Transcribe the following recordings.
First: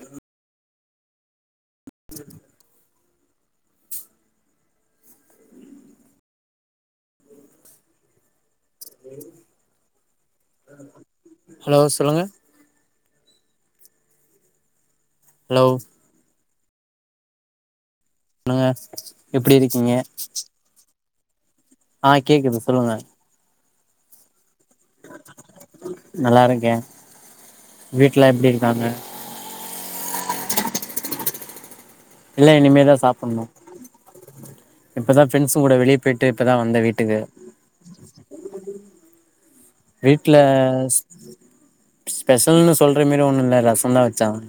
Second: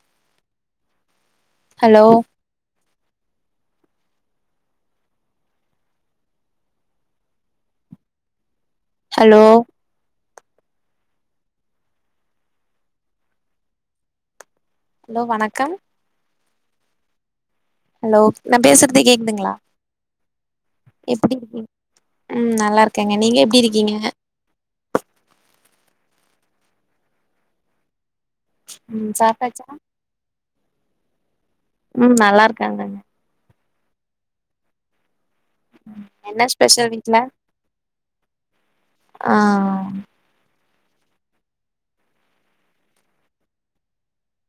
அஹ hello hello hello சொல்லுங்க hello வணக்கம் ஹலோ நா சொல்லுங்க பேசுறது கேக்குதுங்களா எப்டி இருக்கீங்க எப்டி இருக்கிங் ஆ ம் கேக்குது நல்லா சொல்லுங்க இருக்கேங்க நீங்க எப்டி இருக்கீங்க நல்லா இருக்கே வீட்ல எப்டி இருக்காங்க சாப்டாச்சா ம் நல்லா இல்ல இனிமே தா இருக்காங்கங்க சாப்புட்ணு இப்பதா ஃப்ரெண்ட்ஸுங் கூட வெளிய போயிட்டு என்ன இப்பதா வந்த ஸ்பெஷல் வீட்டுக்கு வீட்ல ஆ வீட்ல ச் ஸ்பெஷல்ன்னு சொல்ற மாரி ஒண்ணு இல்லே ரச தா வெச்சாங்க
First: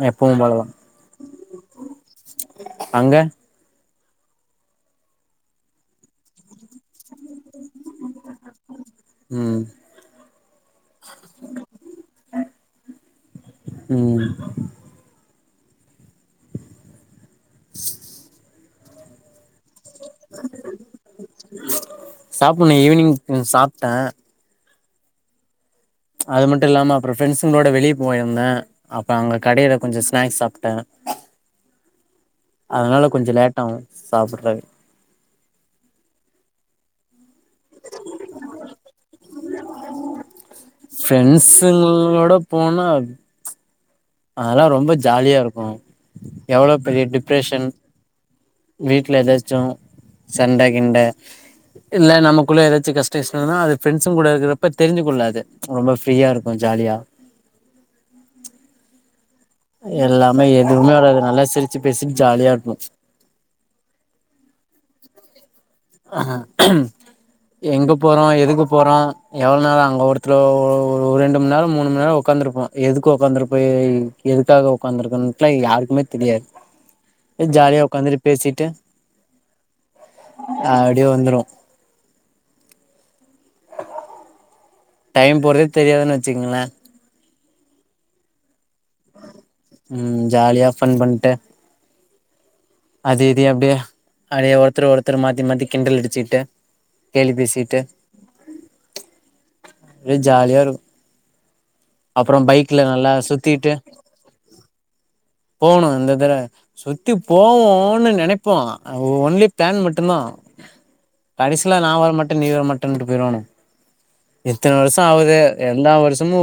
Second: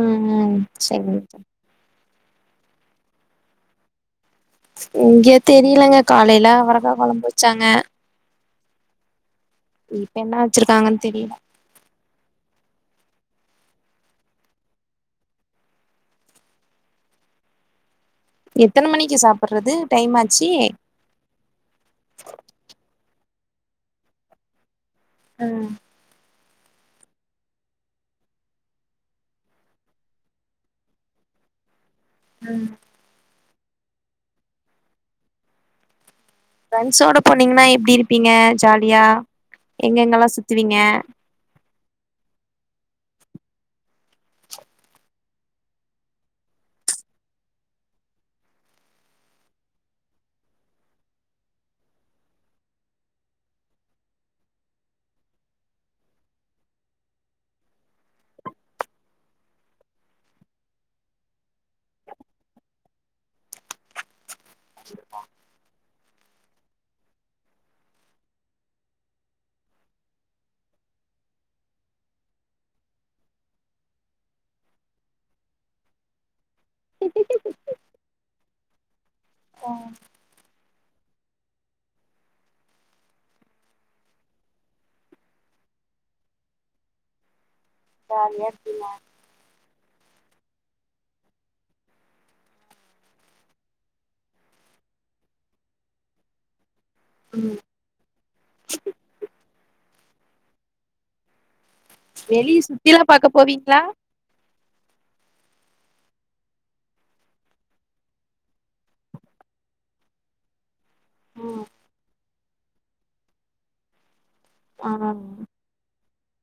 ம் எப்பவு ம் போலதா சரி அங்க இங்கே தெரிலங்க காலைல அவரக்கா கொழம்பு வச்சாங்க ம் இப்ப என்ன வச்சிருக்காங்கன் தெரில ம் எத்தன மணிக்கு சாப்பர்றது டைம் ஆச்சி சாப்புன்னு ஈவினிங் சாப்டே ம் அது மட்டு இல்லாம அப்ற ஃப்ரெண்ட்ஸுங்ளோட வெளிய போயிருந்தே அப்ப அங்க கடைல கொஞ்ச ஸ்நாக்ஸ் சாப்டே ம் அதனால கொஞ்ச லேட்டாவு சாப்பிர்றக்கு ப்ரெண்ஸோட போனீங்கனா எப்டிருப்பிங்க ஜாலியா எங்க எங்கலா சுத்துவீங்க பிரெண்ட்ஸுங்களோட போனா அது அதலா ரொம்ப ஜாலியாருக்கு எவ்ளோ பெரிய டிப்ரெஷன் வீட்ல எதாச்சு சண்ட கிண்ட இல்ல நமக்குள்ள எதாச்சு கஷ்ட கிஸ்ட வந்த அது ஃப்ரண்டஸுங் கூட இருக்கறப்பத் தெரிஞ்ச கொள்ளாது ரொம்ப ஃப்ரீயாருக்கு ஜாலியா எல்லாமே எதுவுமே வராது நல்லா சிரிச்சு பேசிட் ஜாலியாருப்போ ஆ ம் எங்க போறோ எதுக்கு போறோ எவள் நேரோ அங்க ஒடுத்லோ ஒரு ரெண்டு மண் நேரோ மூனு மண் நேரோ உக்காந்திருப்போ எதுக்கு ஒக்காந்துருப்போ எ எதுக்காக ஒக்காந்திருக்கன்ட்லா யாருக்குமேத் தெரியாது ஜாலியா ஒக்காந்திரு பேசிட்டு ம் ஆடியோ வந்துருவோ டைம் போறதே தெரியாதுன் வச்சிக்கிங்ளே ஜாலியா இருப்பிங்க ம் ஜாலியா ஃபன் பண்ட்டு அது இதியு அப்டியே அடியே ஒருத்தரு ஒருத்தரு மாத்தி மாத்தி கிண்டல் அடிச்சிட்டு கேலி ம் பேசிட்டே ஒரே ஜாலியாருக்கு அப்ற வெளிய பைக்ல சுத்திலா நல்லா பாக்க சுத்திட்டு போவீங்களா போவுணு இந்த தர சுத்திப் போவோன்னு நெனைப்போ அங் ஒன்லி பிளான் மட்டுந்தா கடைசில நா வரமாட்டே நீ வரமாட்டேனுட்டு போய்ருவானுங் எத்தன ஆ வருஷ ஆவுது எல்லா வருஷமு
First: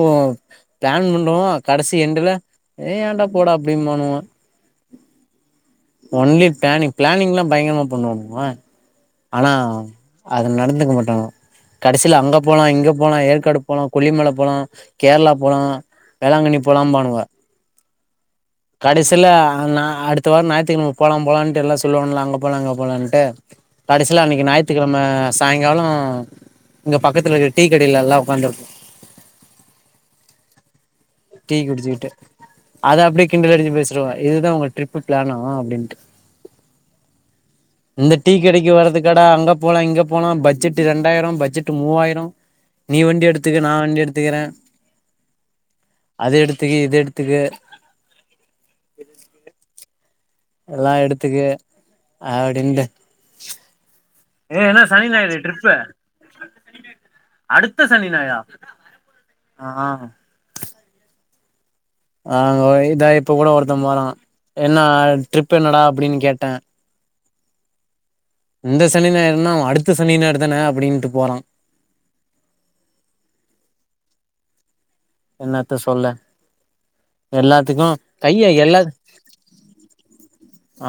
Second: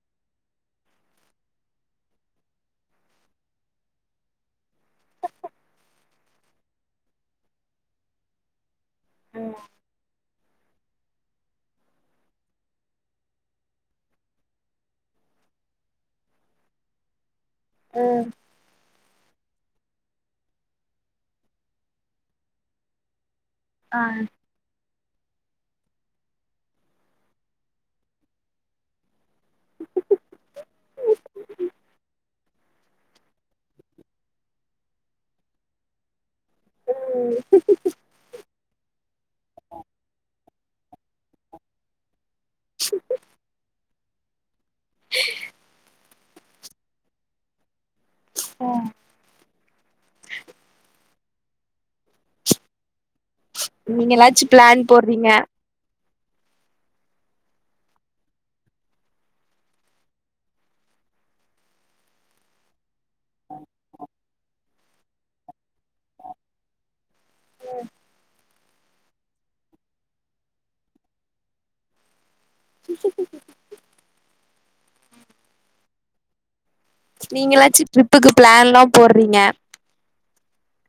பிளான் பண்டுவோ கடைசி எண்டுல ஏ ஏன்டா போடாப் அப்டிம்பானுவ ஒன்லி பிளானிங் பிளானிங்லா பயங்கரமா பண்ணுவோம்மா ஆனா அது நடந்துக்க மாட்டனுங்க கடைசில அங்கப் போலா இங்கப் போலா ஏற்காடு போலா கொல்லிமல போலா கேர்ளா போலா வேளாங்கண்ணி போலாம்பானுவ ம் கடைசில அ நா அடுத்த வாரன் ஞாயித்துக்கெழம போலாம் போலான்ட்டு எல்லா சொல்லுவான் இல்ல அங்க போலா இங்க போலான்ட்டு ஆ கடைசில அன்னைக் ஞாயித் த்துகெழம சாயங்காலோ இங்க பக்கத்துல இருக்க டீ கடைல எல்லா ஒக்காந்துருப்போ டீ குடிச்சிட்டு அத அப்டியே கிண்டல் அடிச்சி பேசிருவோ இதுதா உங்க ட்ரிப்பு பிளேனா அப்டின்ட்டு ம் கெடைக்கு வரதுக்காடா அங்கப் போலா இங்கப் போலா பட்ஜெட்டு ரண்டாயிரம் பட்ஜெட்டு மூவாயிரோ நீ வண்டி எடுத்துக்க நா வண்டி எடுத்துக்கிறே அது எடுத்துக்கு இத எடுத்துக்க [unintelligible] எல்லா எடுத்துக்க அப்டீண்டு நீங்களாச்சு ஏ என்னா பிளான் சனி போடுறீங்க ஞாயிறு ட்ரிப்பு அடுத்த சனி ஞாயிறா ஆ ஆ ஆங்க ஒரு இதா இப்ப கூட ஒருத்த போறா என்னா ட்ரிப்பு என்னடா அப்டீன்னு கேட்டே இந்த சனி ஞாயிறுனா அவ அடுத்த சனி ஞாயிறு தானே அப்டின்ட்டு போறா [inaudible] என்னாத்த சொல்ல நீங்கலாச்சு எல்லாத்துக்கு ட்ரிப்புக்கு கைய பிளான்லா எல்லா போட்றீங்க ஆ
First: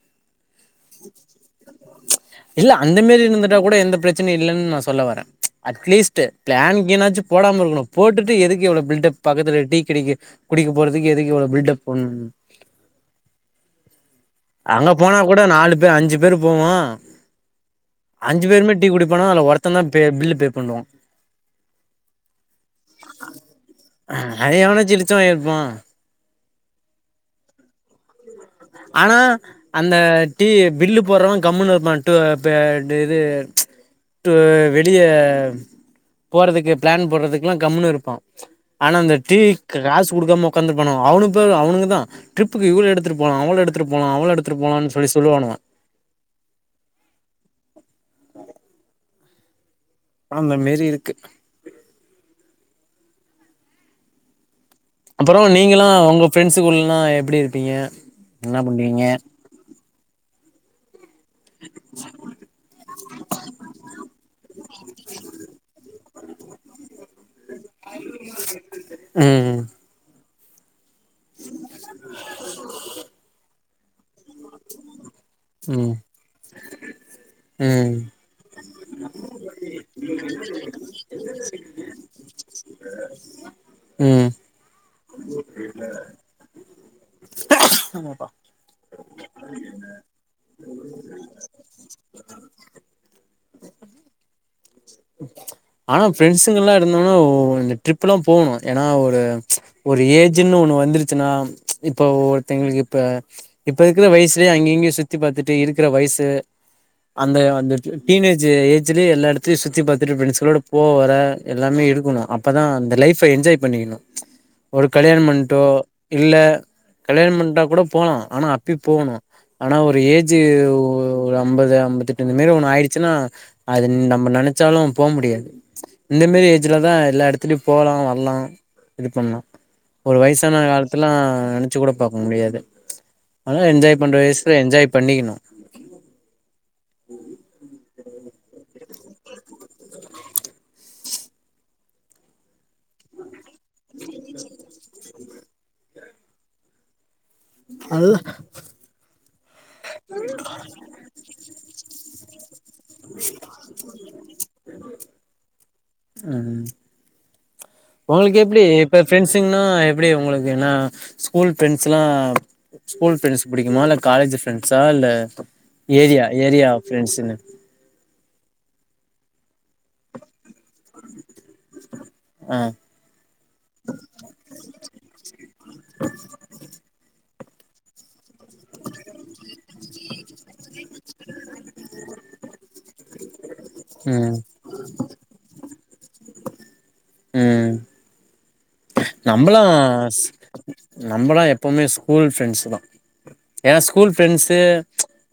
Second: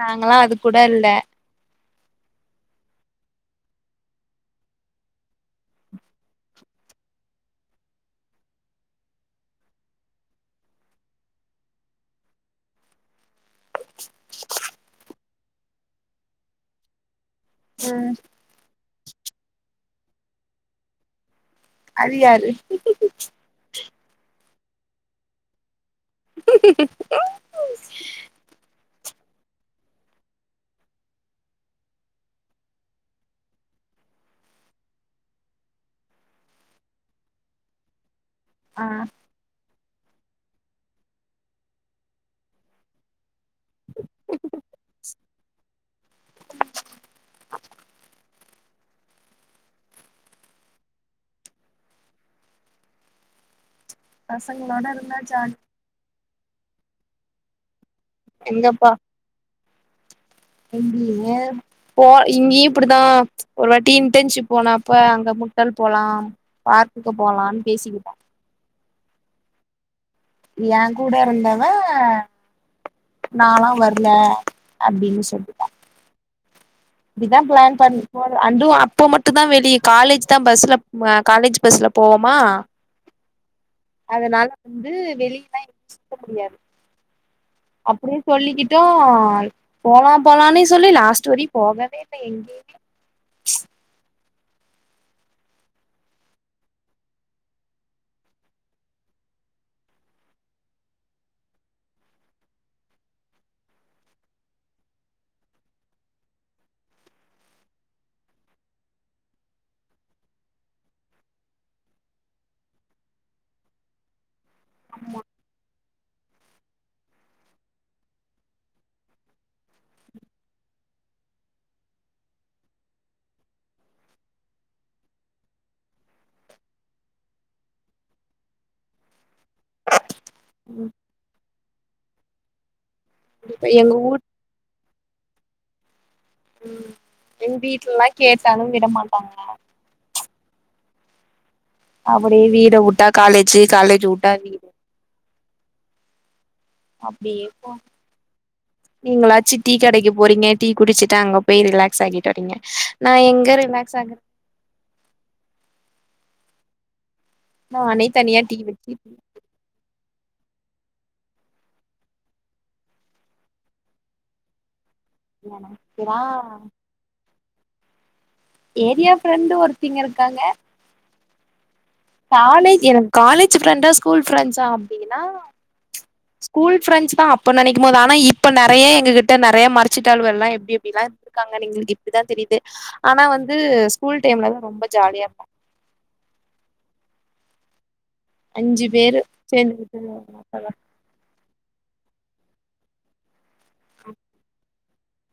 நாங்களா அது கூட இல்ல இது அந்த மாரி இருந்துந்துட்டா கூட எந்த பிரச்சனயு இல்லன்னு நா சொல்ல வரே அட்லீஸ்ட் பிளான் கீனாச்சு போடாம இருக்கணோ போட்டுட்டு எதுக்கு இவ்ளோ பில்டப் பக்கத்துல டீ கடைக்கு குடிக்க போறதுக்கு எதுக்கு இவ்வளோ பில்டப் பண்ணணோ அங்க போனா கூட நாலு பேர் அஞ்சு பேரு போவோ ம் அஞ்சு பேருமே டீ குடிப்போனா அதுல ஒருத்த தா பே பில்லு பே பண்ணுவா அது யாரு அது எவனாச்சு இலுச்ச வாய இருப்பா ஆனா அந்த டீ பில்லு போட்றவ கம்முனு இருப்பா டு பே இது ச் டூ வெளிய போறதுக்கு பிளான் போடுறதுகுலா கம்முனு இருப்பா ஆ ஆனா அந்த டீ காசு குடுக்காம ஒக்காந்துருப்பானுங்க அவனுங்க பாரு அவனுங்கதா ட்ரிப்புக்கு இவ்ளோ எடுத்து போனோ அவ்ளோ எடுத்துட்டு போலா அவ்ளோ எடுத்துட்டு போலாம்னு சொல்லி சொல்லுவானுங்க கொழந்த மேரி இருக்கு பசங்களோட இருந்தா அப்புறோ ஜாலி நீங்கலா உங்க ப்ரெண்ட்ஸு கூடலா எப்புடி இருப்பீங்க என்ன பண்ணுவீங்க எப்போ இங்கயு இப்டிதா ஒரு வாட்டி இன்டர்ன்ஷிப் போனப்ப அங்க முட்டல் போலா பார்க்குக்கு போலாம்னு பேசிக்கிட்டோ ம் ஏ கூட இருந்தவ நாலா வர் ல அப்டீன்னு சொல்லி ம் இப்டிதா பிளான் ம் பண்ணி போறது அண்டும் அப்போ மட்டுந்தா வெளியே காலேஜ்தா பஸ்ல அ காலேஜ் பஸ்ல போவோமா ம் ம் அதனால வந்து வெளியல்லா எங்கயு சுத்த முடியாது அப்டியே சொல்லிக்கிட் ட்டோ போலா போலானே சொல்லி லாஸ்ட் வரியோ போகவே இல்ல எங்கேயமே ஆனா ப்ரெண்ட்ஸுங்கலா இருந்தாங்கனா ஓ இந்த ட்ரிப்புலா போணோ ஏன்னா ஒரு ஒரு ஏஜ்ஜுன்னு ஒண்ணு வந்துருச்சுன்னா இப்ப ஒருத்தவுங்குளுக்கு இப்ப இப்ப இருக்குற வயசுலேயே அங்க இங்கயு சுத்தி பாத்துட்டு இருக்குற வயசு அந்த அந்த டீனேஜ் ஏஜ்லய எல்லா இடத்தையு சுத் சுத்தி பாத்துட்டு பிரண்ட்ஸுங்களோட போ வர எல்லாமே இருக்கணோ அப்பதா அந்த லைஃப்ப என்ஜாய் பண்ணிக்கணோ ஒரு கல்யாணம் பண்டோ இல்ல கல்யாண பண்டா கூட போலா ஆனா அப்பியோ போவணோ ஆனா ஒரு ஏஜ்ஜு ஒரு அம்பது அம்பத்தெட்டு இந்த மாதிரி ஒண்ணு ஆயிடுச்சுன்னா அது நம்ம நெனைச்சாலு போ முடியாது இந்த மேரி ஏஜ்லதா எல்லா இடத்துலியு போலா வர்லா இது பண்லா ஒரு வயசு வயசான காலத்தல்லா நெனைச்சுக் கூட பாக்க முடியாது ஆனா எங்க என்ஜாய் பண்ற ஊர் வயசு என்ஜாய் பண்ணிக்கிணு ம் எங்க வீட்லல்லா கேட்டாலு விட மாட்டாங்க அப்டியே வீடு உட்டா காலேஜி காலேஜ உட்டா வீடு அப்டியே போ நீங்களாச்சு டீ கடைக்கி போறீங்க டீ குடிச்சிட்டு அங்க போய் ரிலாக்ஸாகிட்டு வரீங்க நா எங்க ரிலாக்ஸாகுறது ம் நானே ஒங்களுக்கு தனியா டீ எப்பிடி வச்சு இப்ப டீ ஃபிரண்ட்ஸ் க்குனா எப்பிடி உங்களுக்கு ஏன்னா ஸ்கூல் ஃபிரெண்ட்ஸெல்லா ஸ்கூல் ப்ரெ்ஸ் புடிக்குமா இல்ல காலேஜ் ஃப்ரண்ட்ஸா இல்ல எனக்லா ஃபிரண்ட்ஸ்ங்க ஏரியா ஃப்ரெண்டு ஒருத்திங்க இருக்காங்க ஆ காலேஜ் எனக் காலேஜ் ஃப்ரெண்டா ஸ்கூல் ஃப்ரெண்ட்ஸா அப்டின்னா கூல் ஃப்ரெண்ட்ஸ் தா அப்போ நெனைக்கும் போதுனா இப்போ நறைய எங்கிட்ட நறைய மறச்சிட்டாழ்வோ எல்லா எப்டி எப்டிலா காங்க நீங்கள் இப்படிதா தெரியுது ஆனா வந்து ஸ்கூல் ம் டைம்லதா ரொம்ப ஜாலியா இருப்போ ம் அஞ்சு பேரு நம்மளா சேந்துகிட்டு நம்மளா எப்பவுமே ஸ்கூல் ஃப்ரெண்ட்ஸ் தா ஏனா ஸ்கூல் ஃப்ரெண்ட்ஸு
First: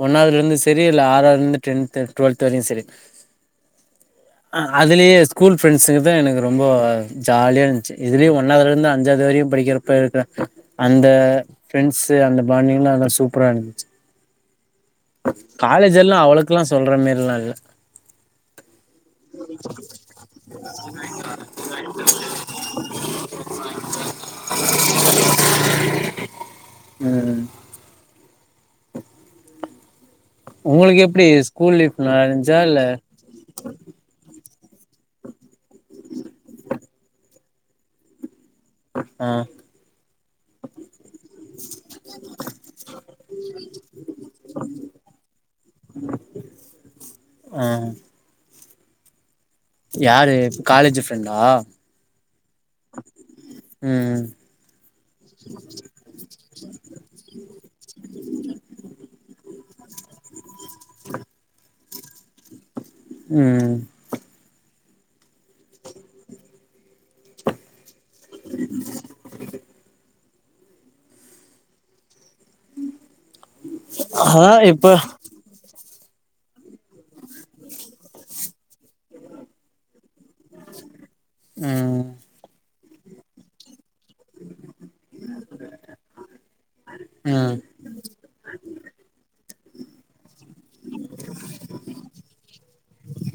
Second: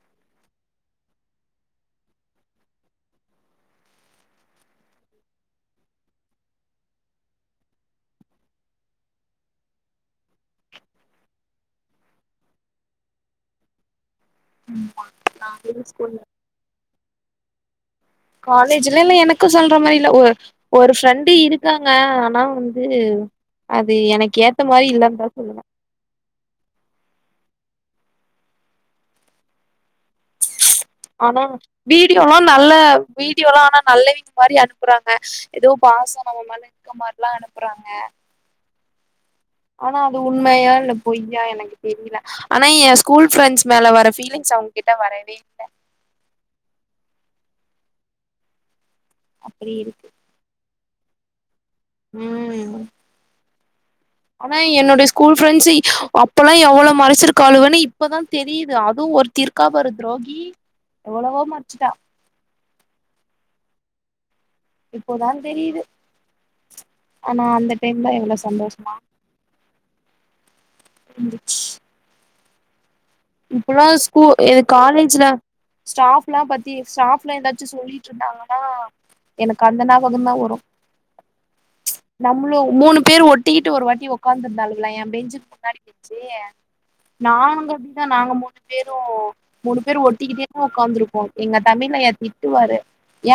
ஒன்னாவதுலருந்து செரி இல்ல ஆறாவதுலருந்து டென்த் டுவெல்த் வரையு செரி அ அதுலயே ஸ்கூல் ஃப்ரெண்ட்ஸ்ங்க தா எனக்கு ரொம்ப ஜாலியாருந்துச்சு இதுலயே ஒன்னதுலருந்து அஞ்சாவது வரையு படிக்கிறப்ப இருக்கற அந்த ஃபிரண்ட்ஸு அந்த பாண்டிங்லா அதெல்லா சூப்பராருந்துச்சு ம்மா காலேஜெல்லா அவளுக்கெல்லா சொல்ற மேரில்லா இல்ல காலேஜ்ல எனக்கு சொல்ற மாரி இல்ல ஒரு ஒரு ஃப்ரெண்டு இருக்காங்க ஆனா வந்து அது எனக்கு ஏத்த மாரி இல்லன் தா சொல்லுவே ம் உங்களுக்கு எப் ஆனா வீடியோல்லா நல்ல வீடியோல்லா ஆனா நல்லவீங்க மாரி அனுப்புறாங்க ஏதோ பாசனங்க மாரி இருக்க மார்லா அனுப்புறாங்க ஆ ஆனா அது உண்மையா இல்ல பொய்யா எனக் தெர்ல ஆனா என் ஸ்கூல் ஃப்ரெண்ட்ஸ் மேல வர ஃபீலிங்ஸ் அவங்ககிட்ட வரவே இல்ல ம் ஆ அப்டி இருக்கு யாரு காலேஜி ஃப்ரெண்டா ம் ம் ஆனா என்னோடைய ஸ்கூல் ஃப்ரெண்ட்ஸ் அ ப்போல்லா எவ்ளோ மறைச்சிருக்காளுவோன்னு இப்பதா தெரியுது அதுவு ஒருத்தி இருக்கா பாரு துரோகி எவ்ளோவோ மறைச்சுட்டா ம் இப்போதா தெரிது ஆனா அந் த டைம்ல எவ்ளோ சந்தோஷமா இந்துச்சு இப்பலா ஸ்கூ இது அதான் இப்ப காலேஜ்ல ஸ்டாஃப்லா பத்தி ஸ்டாஃப்லா ஏதாச்சு சொல்லிட்டுருந்தாங்கனா எனக்கு அந்த ஞாபகம்தா வரு ம்ம் நம்மளு மூணு பேர் ஒட்டிக்கிட்டு ஒரு வாட் உக்காந்து இருந்தாலுங்களா என் பெஞ்சுக்கு முன்னாடி பெஞ்சு ம் நானுங்க ங்க நாங்க மூணு பேரு மூணு பேர் ஒட்டிக்கிட்டேதா உட்காந்துருக்கபோ எங்க தமிழ் ஐயா திட்டுவாரு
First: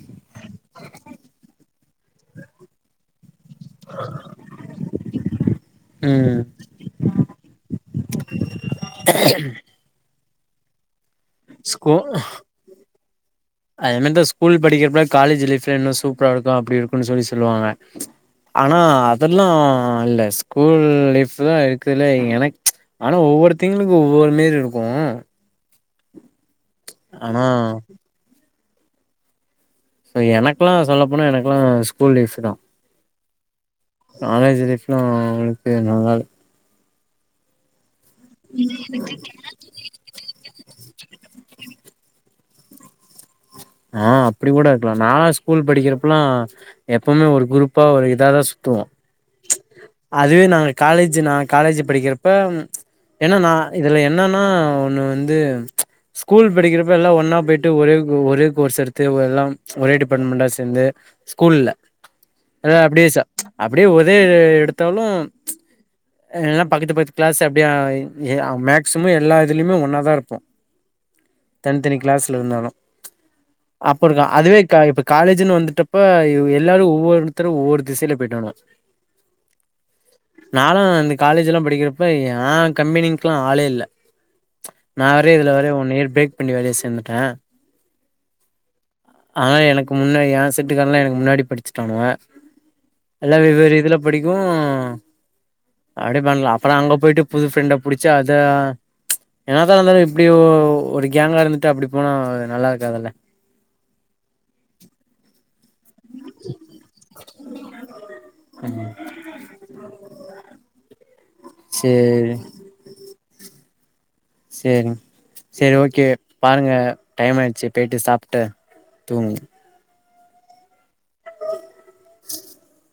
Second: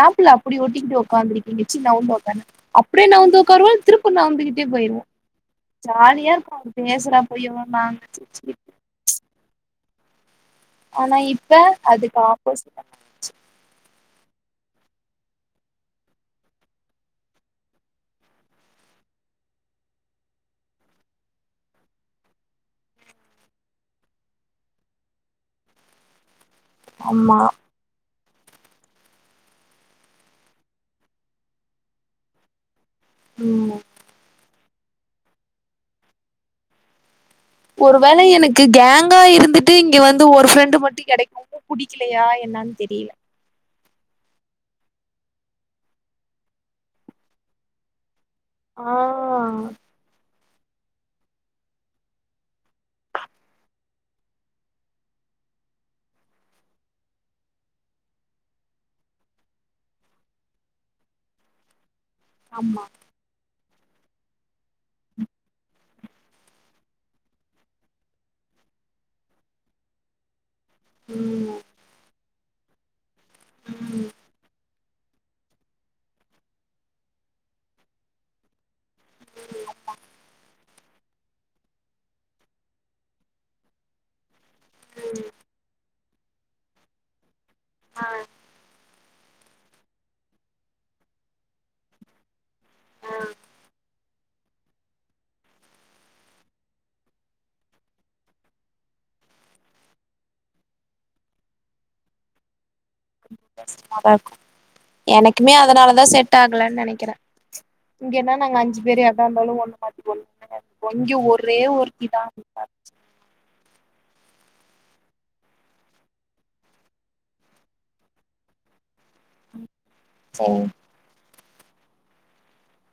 ஏண்டி அப்படி ஒட்டிகிட்டு உக்காந்துருக்கீங்க ச்சீ நவுந்து உக்காரு அப்டியே நவுந்து உக்காருவோ திருப்ப நவுந்துகிட்டே போயிருவோ ஜாலியா ம் இருக்கு பேசுறா போய் நா ச்சீ ச்சீ [unintelligible] ஆனா இப் ஸ்கூ அது என்னத்த ஸ்கூல் படிக்கிறப்ப காலேஜ் லைஃப்யே இன்னு சூப்பரா இருக்கு அப்டி இருக்குன்னு சொல்லி சொல்லுவாங்க ஆனா அதெல்லா இல்ல ஸ்கூல் லைஃப்தா இருக்குதுலே எனக் ஆனா ஒவ்வொருதிங்களுக்கு ஒவ்வொரு மாரி இருக்கு ஆமா ஆனா சோ எனக்லா சொல்ல போனா எனக்லா ஸ்கூல் லைஃப்தா ம்ம் காலேஜ் லைப்ஃலா உங்களுக்கு நல்லால்ல ஒரு வேல எனக்கு கேங்கா இருந்துட் ட்டு இங்க வந்து ஒரு ஃப்ரெண்டு் மட்டு கெடைக்குபோது புடிக்கலையா என்னானு தெரில ஆ அப்படி கூட இருக்கலா நான் ஸ்கூல் படிக்கிறப்பலா எப்பவுமே ஒரு குரூப்பா ஒரு இதாதா த்துவோ ஆ அதுவே நாங்க காலேஜ் நா காலேஜ் படிக்கிறப்ப என்னா நா இதுல என்னன்னா ஒன்னு வந்து ஸ்கூல் படிக்கிறப்ப எல்லா ஒன்னா போயிட்டு ஒரே குரூ ஒரே கோர்ஸ் எடுத்து ஓ எல்லாம் ஒரே டிபார்ட்மெண்டா சேர்ந்து ஸ்கூல்ல எல்லா ஆமா அப்டியே அப்டியே ஒரே எடுத்தாலு எல்லா பக்கத்து பக்கத்து கிளாஸ் அப்படியே மேக்சிமம் எல்லா இதுலயுமே ஒன்னா தா இருப்போ ம்ம் தனித்தனி கிளாஸ்ல இருந்தாலு அப்டிதா அதுவே க இப்ப காலேஜினு வந்துட்டப்ப எல்லாரு ஒவ்வொருத்தரு ஒவ்வொரு திசையில போய்டாங்க [inaudible] நாலா அந்த காலேஜிலா படிக்கிறப்ப யான் கம்பெனிங்க்லா ஆளே இல்ல நா வேற இதுல வேற ஒன்னியர் பிரேக் பண்ணி வேற சேந்துட்ட ஆ ஆனா எனக்கு முன்ன என் செட்டுக்காரன்லா எனக்கு முன்னாடி படிச்சிட்டானுவ எல்லா வெவ்வேறு இதுல புடிக்கு அப்டி பண்ணலா அப்பறோ அங்க போயிட்டு புது ஃப்ரெண்ட புடிச்சி அத என்னாதா இருந்தாலு இப்படி ஒரு கேங்க்ல இருந்துட்டு அப்படி போனா நல்லா இருக்காதுல்ல ம்ம் கஷ்டமாதா இருக்கு எனக்குமே அதனாலதா செட் ஆகலனு நெனக்கிறே இங்கன்னா நாங்க அஞ்சு பேர் எதா இருந்தாலு ஒண்ணு மாத்திண்ணுவ இங்கே ஒரே ஒருத்திதா சேரி சேரிங் சரி ஓகே பாருங்க டைம் ஆய்ட்ச்சு போய்ட்டு சாப்ட்டு தூங்குங்க ஓ [inaudible]